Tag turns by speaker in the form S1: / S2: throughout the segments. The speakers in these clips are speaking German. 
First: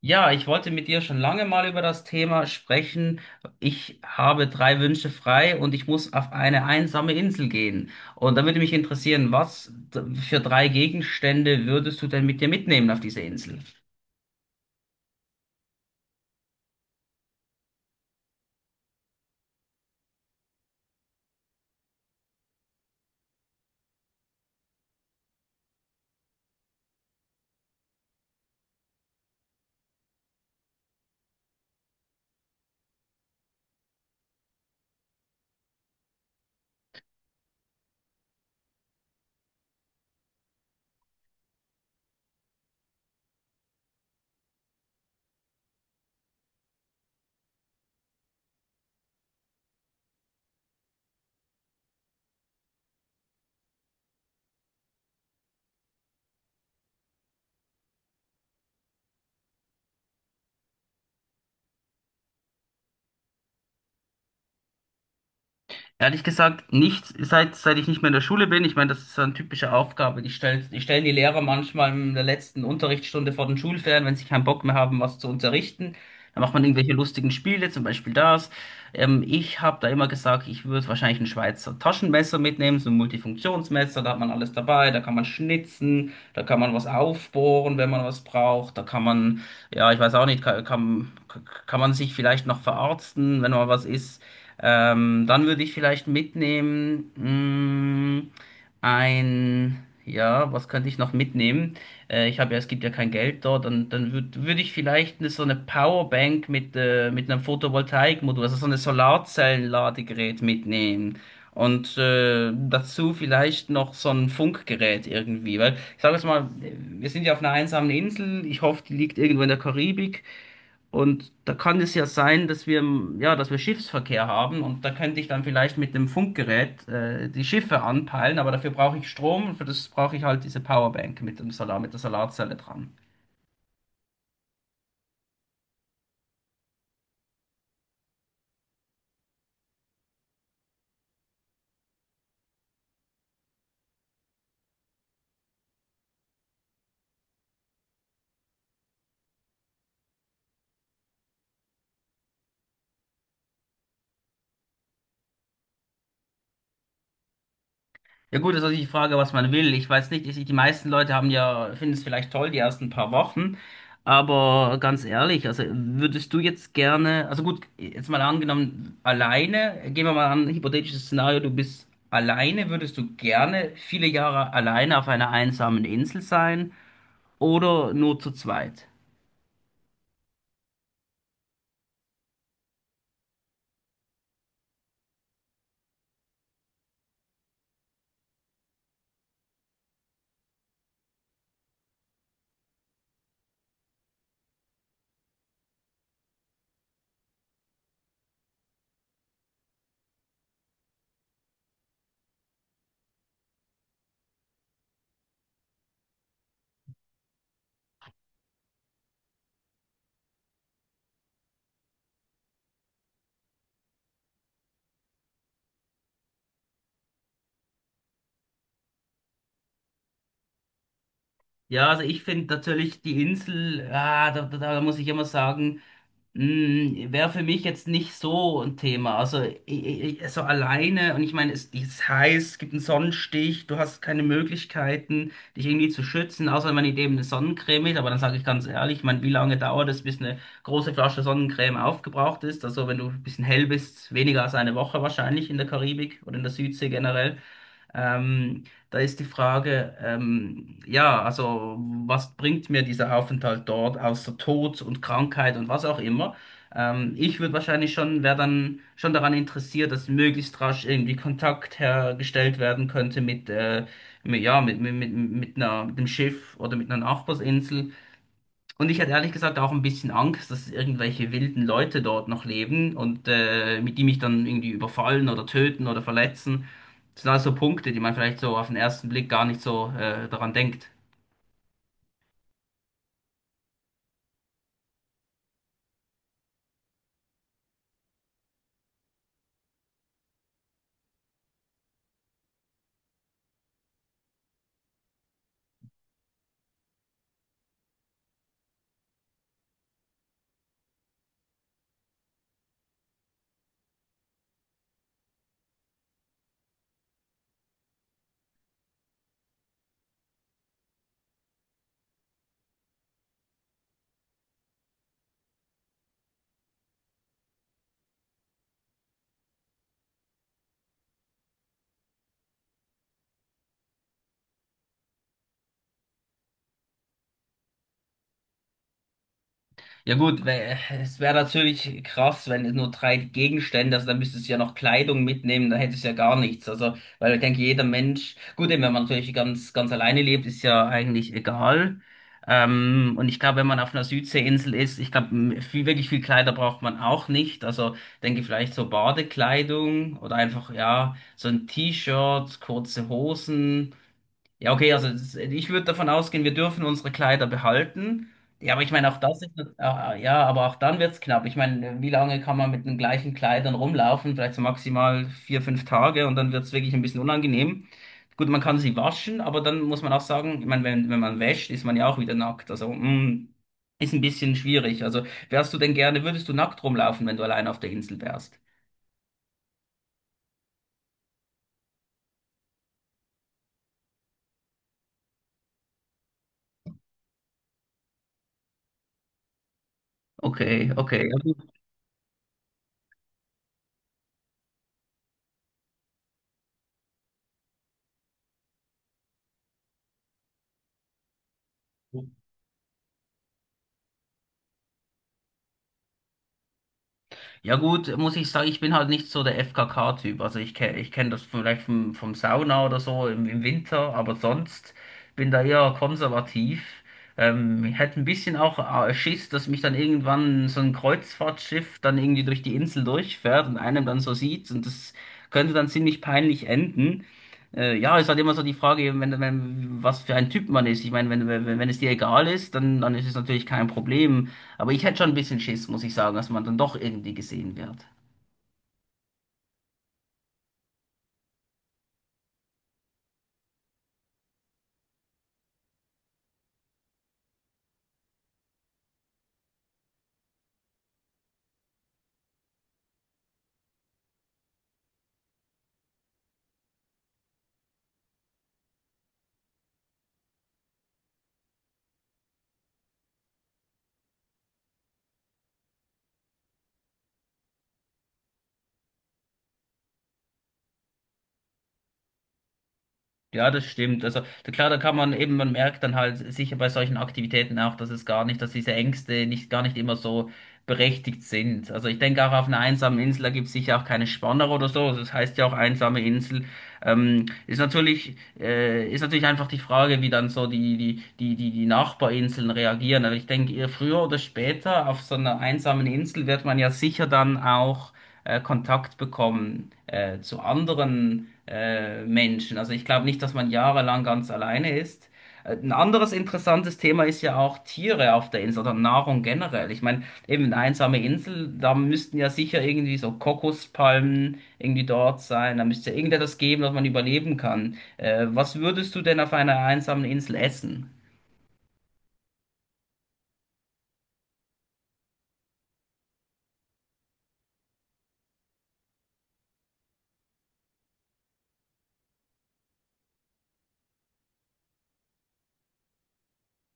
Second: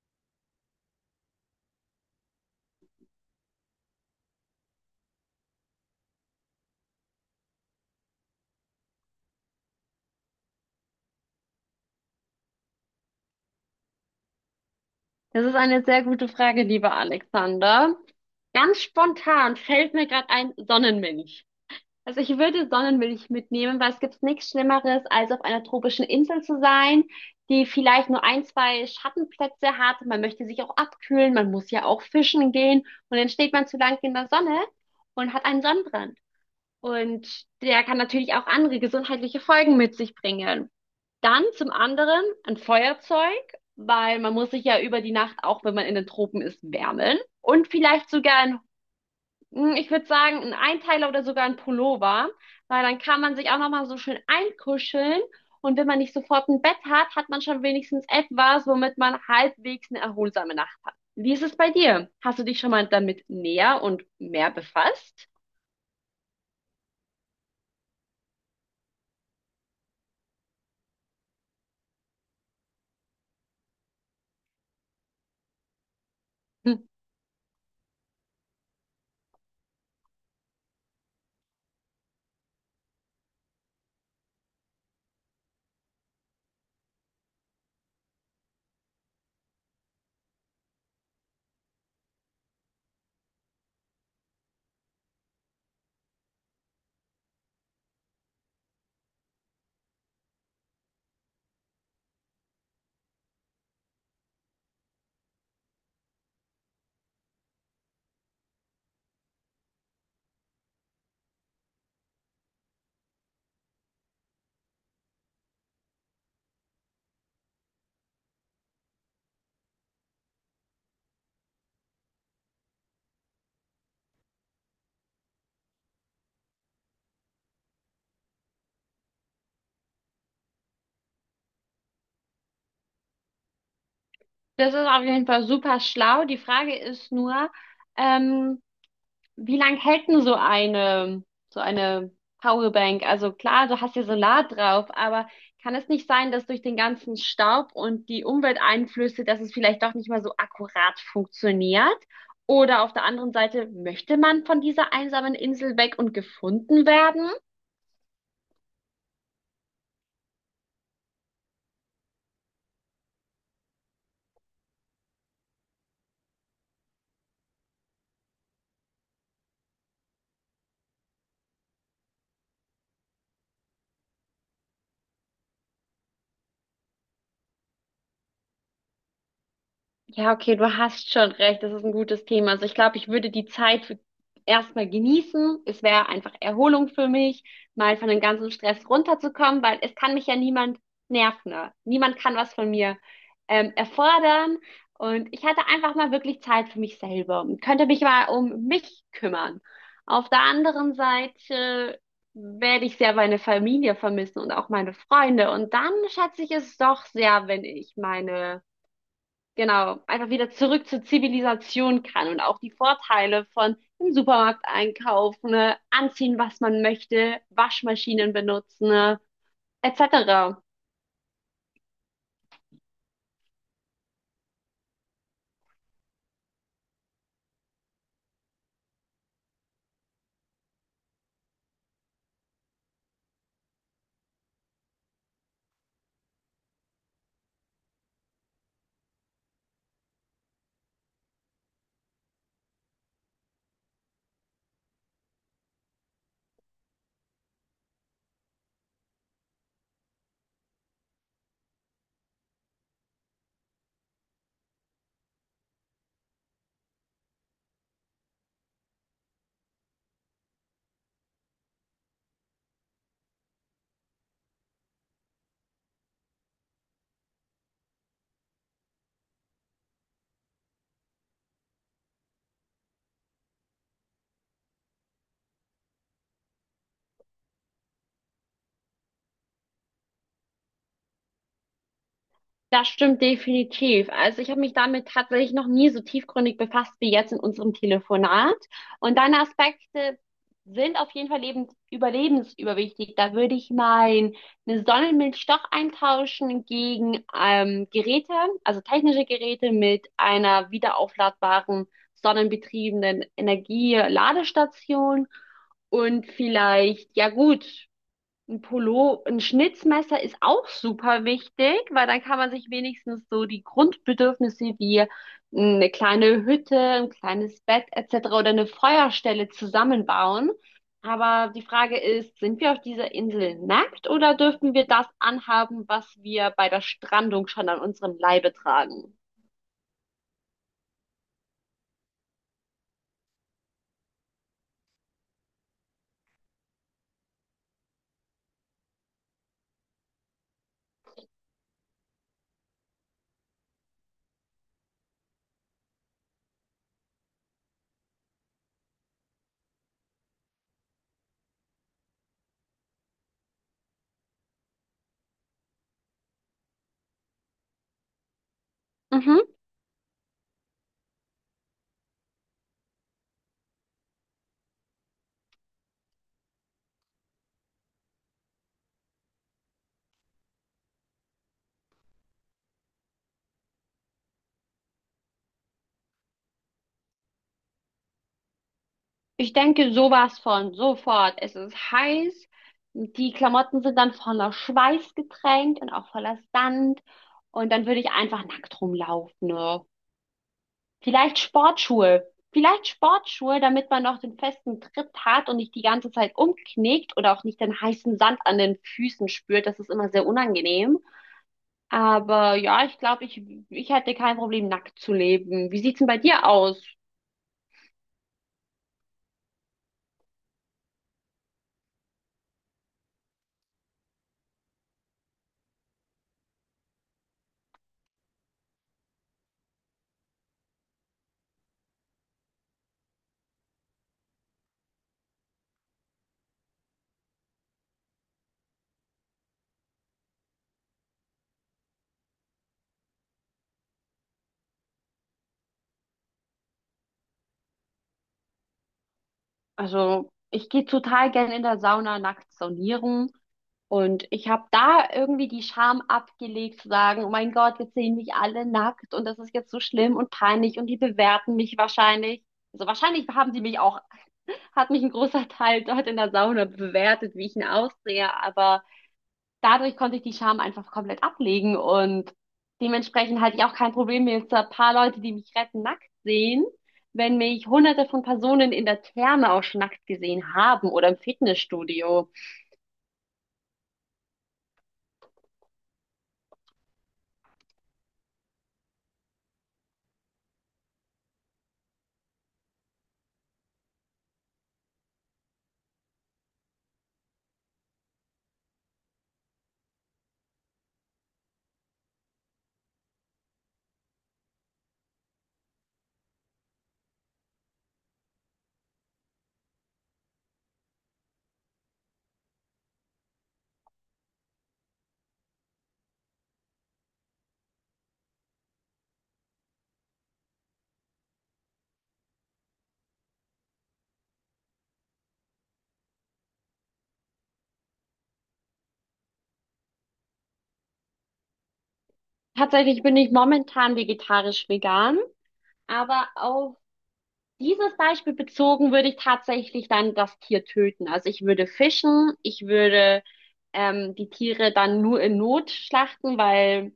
S1: Ja, ich wollte mit dir schon lange mal über das Thema sprechen. Ich habe drei Wünsche frei und ich muss auf eine einsame Insel gehen. Und da würde mich interessieren, für drei Gegenstände würdest du denn mit dir mitnehmen auf diese Insel?
S2: Das ist eine sehr gute Frage, lieber Alexander. Ganz spontan fällt mir gerade ein Sonnenmilch. Also ich würde Sonnenmilch mitnehmen, weil es gibt nichts Schlimmeres, als auf einer tropischen Insel zu sein, die vielleicht nur ein, zwei Schattenplätze hat. Man möchte sich auch abkühlen, man muss ja auch fischen gehen und dann steht man zu lange in der Sonne und hat einen Sonnenbrand. Und der kann natürlich auch andere gesundheitliche Folgen mit sich bringen. Dann zum anderen ein Feuerzeug, weil man muss sich ja über die Nacht, auch wenn man in den Tropen ist, wärmen. Und vielleicht sogar ein, ich würde sagen, ein Einteiler oder sogar ein Pullover, weil dann kann man sich auch nochmal so schön einkuscheln. Und wenn man nicht sofort ein Bett hat, hat man schon wenigstens etwas, womit man halbwegs eine erholsame Nacht hat. Wie ist es bei dir? Hast du dich schon mal damit näher und mehr befasst?
S1: Ehrlich gesagt, nicht, seit ich nicht mehr in der Schule bin. Ich meine, das ist so eine typische Aufgabe. Die stellen die Lehrer manchmal in der letzten Unterrichtsstunde vor den Schulferien, wenn sie keinen Bock mehr haben, was zu unterrichten. Dann macht man
S2: Hm.
S1: irgendwelche lustigen Spiele, zum Beispiel das. Ich habe da immer gesagt, ich würde wahrscheinlich ein Schweizer Taschenmesser mitnehmen, so ein Multifunktionsmesser, da hat man alles dabei, da kann man schnitzen, da kann man was aufbohren, wenn man was braucht, da kann man, ja, ich weiß auch nicht, kann man sich vielleicht noch verarzten, wenn mal was ist. Dann würde ich vielleicht mitnehmen, ein, ja, was könnte ich noch mitnehmen? Ich habe ja, es gibt ja kein Geld dort, dann, dann würde würd ich vielleicht eine, so eine Powerbank mit einem Photovoltaikmodul, also so eine Solarzellenladegerät mitnehmen. Und dazu vielleicht noch so ein Funkgerät irgendwie, weil ich sage jetzt mal, wir sind ja auf einer einsamen Insel, ich hoffe, die liegt irgendwo in der Karibik. Und da kann es ja sein, dass wir Schiffsverkehr haben und da könnte ich dann vielleicht mit dem Funkgerät die Schiffe anpeilen, aber dafür brauche ich Strom und für das brauche ich halt diese Powerbank mit dem Solar, mit der Solarzelle dran.
S2: Das ist auf jeden Fall super schlau. Die Frage ist nur, ähm, wie lang hält denn so eine Powerbank? Also klar, du hast ja Solar drauf, aber kann es nicht sein, dass durch den ganzen Staub und die Umwelteinflüsse, dass es vielleicht doch nicht mehr so akkurat funktioniert? Oder auf der anderen Seite, möchte man von dieser einsamen Insel weg und gefunden werden?
S1: Ja gut, das ist natürlich die Frage, was man will. Ich weiß nicht, ich, die meisten Leute haben ja, finden es vielleicht toll, die ersten paar Wochen. Aber ganz ehrlich, also würdest du jetzt gerne, also gut, jetzt mal angenommen, alleine, gehen wir mal an, hypothetisches Szenario, du bist alleine, würdest du gerne viele Jahre alleine auf einer einsamen Insel sein oder nur zu zweit?
S2: Ja, okay, du hast schon recht. Das ist ein gutes Thema. Also ich glaube, ich würde die Zeit für erstmal genießen. Es wäre einfach Erholung für mich, mal von dem ganzen Stress runterzukommen, weil es kann mich ja niemand nerven, ne? Niemand kann was von mir erfordern. Und ich hatte einfach mal wirklich Zeit für mich selber und könnte mich mal um mich kümmern. Auf der anderen Seite werde ich sehr meine Familie vermissen und auch meine Freunde. Und dann schätze ich es doch sehr, wenn ich meine, genau, einfach wieder zurück zur Zivilisation kann und auch die Vorteile von im Supermarkt einkaufen, ne, anziehen, was man möchte, Waschmaschinen benutzen, ne, etc.
S1: Ja, also ich finde natürlich die Insel, da muss ich immer sagen, wäre für mich jetzt nicht so ein Thema. Also, so alleine, und ich meine, es ist heiß, es gibt einen Sonnenstich, du hast keine Möglichkeiten, dich irgendwie zu schützen, außer man nimmt eben eine Sonnencreme mit. Aber dann sage ich ganz ehrlich, ich meine, wie lange dauert es, bis eine große Flasche Sonnencreme aufgebraucht ist? Also, wenn du ein bisschen hell bist, weniger als eine Woche wahrscheinlich in der Karibik oder in der Südsee generell. Ähm, Da ist die Frage, ja, also was bringt mir dieser Aufenthalt dort außer Tod und Krankheit und was auch immer? Ich würde wahrscheinlich schon, wäre dann schon daran interessiert, dass möglichst rasch irgendwie Kontakt hergestellt werden könnte mit einer, mit dem Schiff oder mit einer Nachbarsinsel. Und ich hatte ehrlich gesagt auch ein bisschen Angst, dass irgendwelche wilden Leute dort noch leben und mit die mich dann irgendwie überfallen oder töten oder verletzen. Das sind alles so Punkte, die man vielleicht so auf den ersten Blick gar nicht so daran denkt.
S2: Das stimmt definitiv. Also ich habe mich damit tatsächlich noch nie so tiefgründig befasst wie jetzt in unserem Telefonat. Und deine Aspekte sind auf jeden Fall lebens überlebensüberwichtig. Da würde ich mein eine Sonnenmilch doch eintauschen gegen Geräte, also technische Geräte mit einer wiederaufladbaren sonnenbetriebenen Energieladestation. Und vielleicht, ja gut, ein Pullo, ein Schnitzmesser ist auch super wichtig, weil dann kann man sich wenigstens so die Grundbedürfnisse wie eine kleine Hütte, ein kleines Bett etc. oder eine Feuerstelle zusammenbauen. Aber die Frage ist, sind wir auf dieser Insel nackt oder dürfen wir das anhaben, was wir bei der Strandung schon an unserem Leibe tragen?
S1: Ja gut, es wäre natürlich krass, wenn es nur drei Gegenstände, also dann müsstest du ja noch Kleidung mitnehmen, dann hättest du ja gar nichts. Also, weil ich denke, jeder Mensch, gut, eben, wenn man natürlich ganz, ganz alleine lebt, ist ja eigentlich egal. Und ich glaube, wenn man auf einer Südseeinsel ist, ich glaube, viel, wirklich viel Kleider braucht man auch nicht. Also denke vielleicht so Badekleidung oder einfach, ja, so ein T-Shirt, kurze Hosen. Ja, okay, also das, ich würde davon ausgehen, wir dürfen unsere Kleider behalten. Ja, aber ich meine, auch das
S2: Mhm.
S1: ist, ja, aber auch dann wird's knapp. Ich meine, wie lange kann man mit den gleichen Kleidern rumlaufen? Vielleicht so maximal vier, fünf Tage und dann wird's wirklich ein bisschen unangenehm. Gut, man kann sie waschen, aber dann muss man auch sagen, ich meine, wenn man wäscht, ist man ja auch wieder nackt. Ist ein bisschen schwierig. Also, wärst du denn gerne, würdest du nackt rumlaufen, wenn du allein auf der Insel wärst?
S2: Ich denke sowas von, sofort. Es ist heiß, die Klamotten sind dann voller Schweiß getränkt und auch voller Sand. Und dann würde ich einfach nackt rumlaufen. Ne?
S1: Okay, okay. Ja,
S2: Vielleicht
S1: gut.
S2: Sportschuhe. Vielleicht Sportschuhe, damit man noch den festen Tritt hat und nicht die ganze Zeit umknickt oder auch nicht den heißen Sand an den Füßen spürt. Das ist immer sehr unangenehm. Aber ja, ich glaube, ich hätte kein Problem, nackt zu leben. Wie sieht's denn bei dir aus?
S1: Ja gut, muss ich sagen, ich bin halt nicht so der FKK-Typ. Ich kenn das vielleicht vom Sauna oder so im Winter, aber sonst bin da eher konservativ. Ich hätte ein bisschen auch Schiss, dass mich dann irgendwann so ein Kreuzfahrtschiff dann irgendwie durch die Insel durchfährt und einem dann so sieht und das könnte dann ziemlich peinlich enden. Ja, ist halt immer so die Frage, eben, wenn, wenn, was für ein Typ man ist. Ich meine, wenn es dir egal ist, dann ist es natürlich kein Problem. Aber ich hätte schon ein bisschen Schiss, muss ich sagen, dass man dann doch irgendwie gesehen wird.
S2: Also, ich gehe total gern in der Sauna nachts saunieren. Und ich habe da irgendwie die Scham abgelegt, zu sagen, oh mein Gott, jetzt sehen mich alle nackt und das ist jetzt so schlimm und peinlich und die bewerten mich wahrscheinlich. Also wahrscheinlich haben sie mich auch, hat mich ein großer Teil dort in der Sauna bewertet, wie ich ihn aussehe, aber dadurch konnte ich die Scham einfach komplett ablegen und dementsprechend hatte ich auch kein Problem, wenn jetzt ein paar Leute, die mich retten, nackt sehen, wenn mich hunderte von Personen in der Therme auch schon nackt gesehen haben oder im Fitnessstudio.
S1: Ja, das stimmt. Also klar, da kann man eben, man merkt dann halt sicher bei solchen Aktivitäten auch, dass es gar nicht, dass diese Ängste nicht gar nicht immer so berechtigt sind. Also ich denke auch auf einer einsamen Insel, da gibt es sicher auch keine Spanner oder so. Also das heißt ja auch einsame Insel. Ist natürlich einfach die Frage, wie dann so die Nachbarinseln reagieren. Aber ich denke, eher früher oder später auf so einer einsamen Insel wird man ja sicher dann auch Kontakt bekommen zu anderen Menschen. Also ich glaube nicht, dass man jahrelang ganz alleine ist. Ein anderes interessantes Thema ist ja auch Tiere auf der Insel oder Nahrung generell. Ich meine, eben eine einsame Insel, da müssten ja sicher irgendwie so Kokospalmen irgendwie dort sein. Da müsste ja irgendetwas geben, dass man überleben kann. Was würdest du denn auf einer einsamen Insel essen?
S2: Tatsächlich bin ich momentan vegetarisch vegan, aber auf dieses Beispiel bezogen würde ich tatsächlich dann das Tier töten. Also ich würde fischen, ich würde die Tiere dann nur in Not schlachten, weil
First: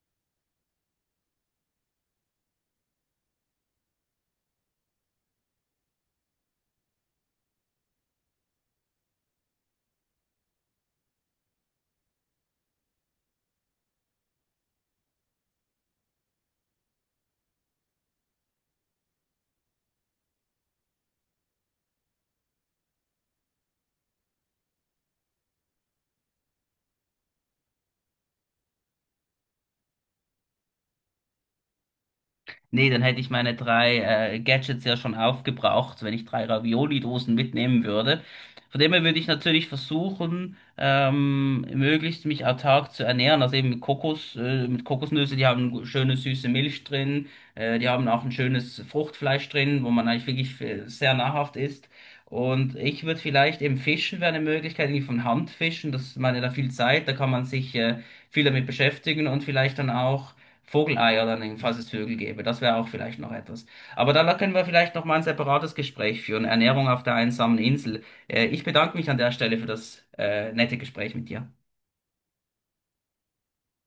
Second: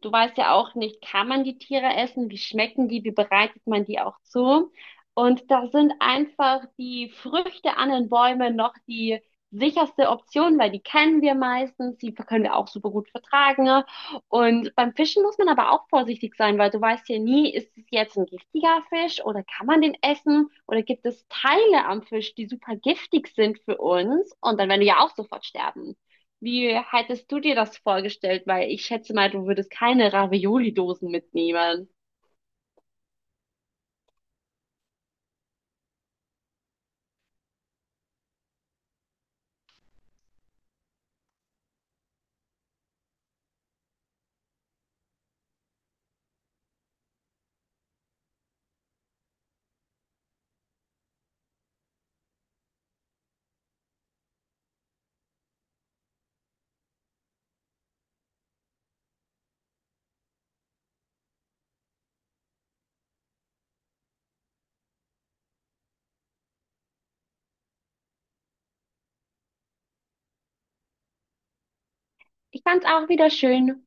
S2: du weißt ja auch nicht, kann man die Tiere essen, wie schmecken die, wie bereitet man die auch zu. Und da sind einfach die Früchte an den Bäumen noch die sicherste Option, weil die kennen wir meistens, die können wir auch super gut vertragen. Und beim Fischen muss man aber auch vorsichtig sein, weil du weißt ja nie, ist es jetzt ein giftiger Fisch oder kann man den essen oder gibt es Teile am Fisch, die super giftig sind für uns und dann werden wir ja auch sofort sterben. Wie hättest du dir das vorgestellt? Weil ich schätze mal, du würdest keine Ravioli-Dosen mitnehmen.
S1: Nee, dann hätte ich meine drei Gadgets ja schon aufgebraucht, wenn ich drei Ravioli-Dosen mitnehmen würde. Von dem her würde ich natürlich versuchen, möglichst mich autark zu ernähren, also eben mit Kokos, mit Kokosnüsse, die haben schöne süße Milch drin, die haben auch ein schönes Fruchtfleisch drin, wo man eigentlich wirklich sehr nahrhaft isst. Und ich würde vielleicht eben Fischen wäre eine Möglichkeit, irgendwie von Hand fischen, das ich meine da viel Zeit, da kann man sich viel damit beschäftigen und vielleicht dann auch Vogelei oder nehmen, falls es Vögel gäbe. Das wäre auch vielleicht noch etwas. Aber da können wir vielleicht noch mal ein separates Gespräch führen. Ernährung auf der einsamen Insel. Ich bedanke mich an der Stelle für das nette Gespräch mit dir.
S2: Ich fand's auch wieder schön.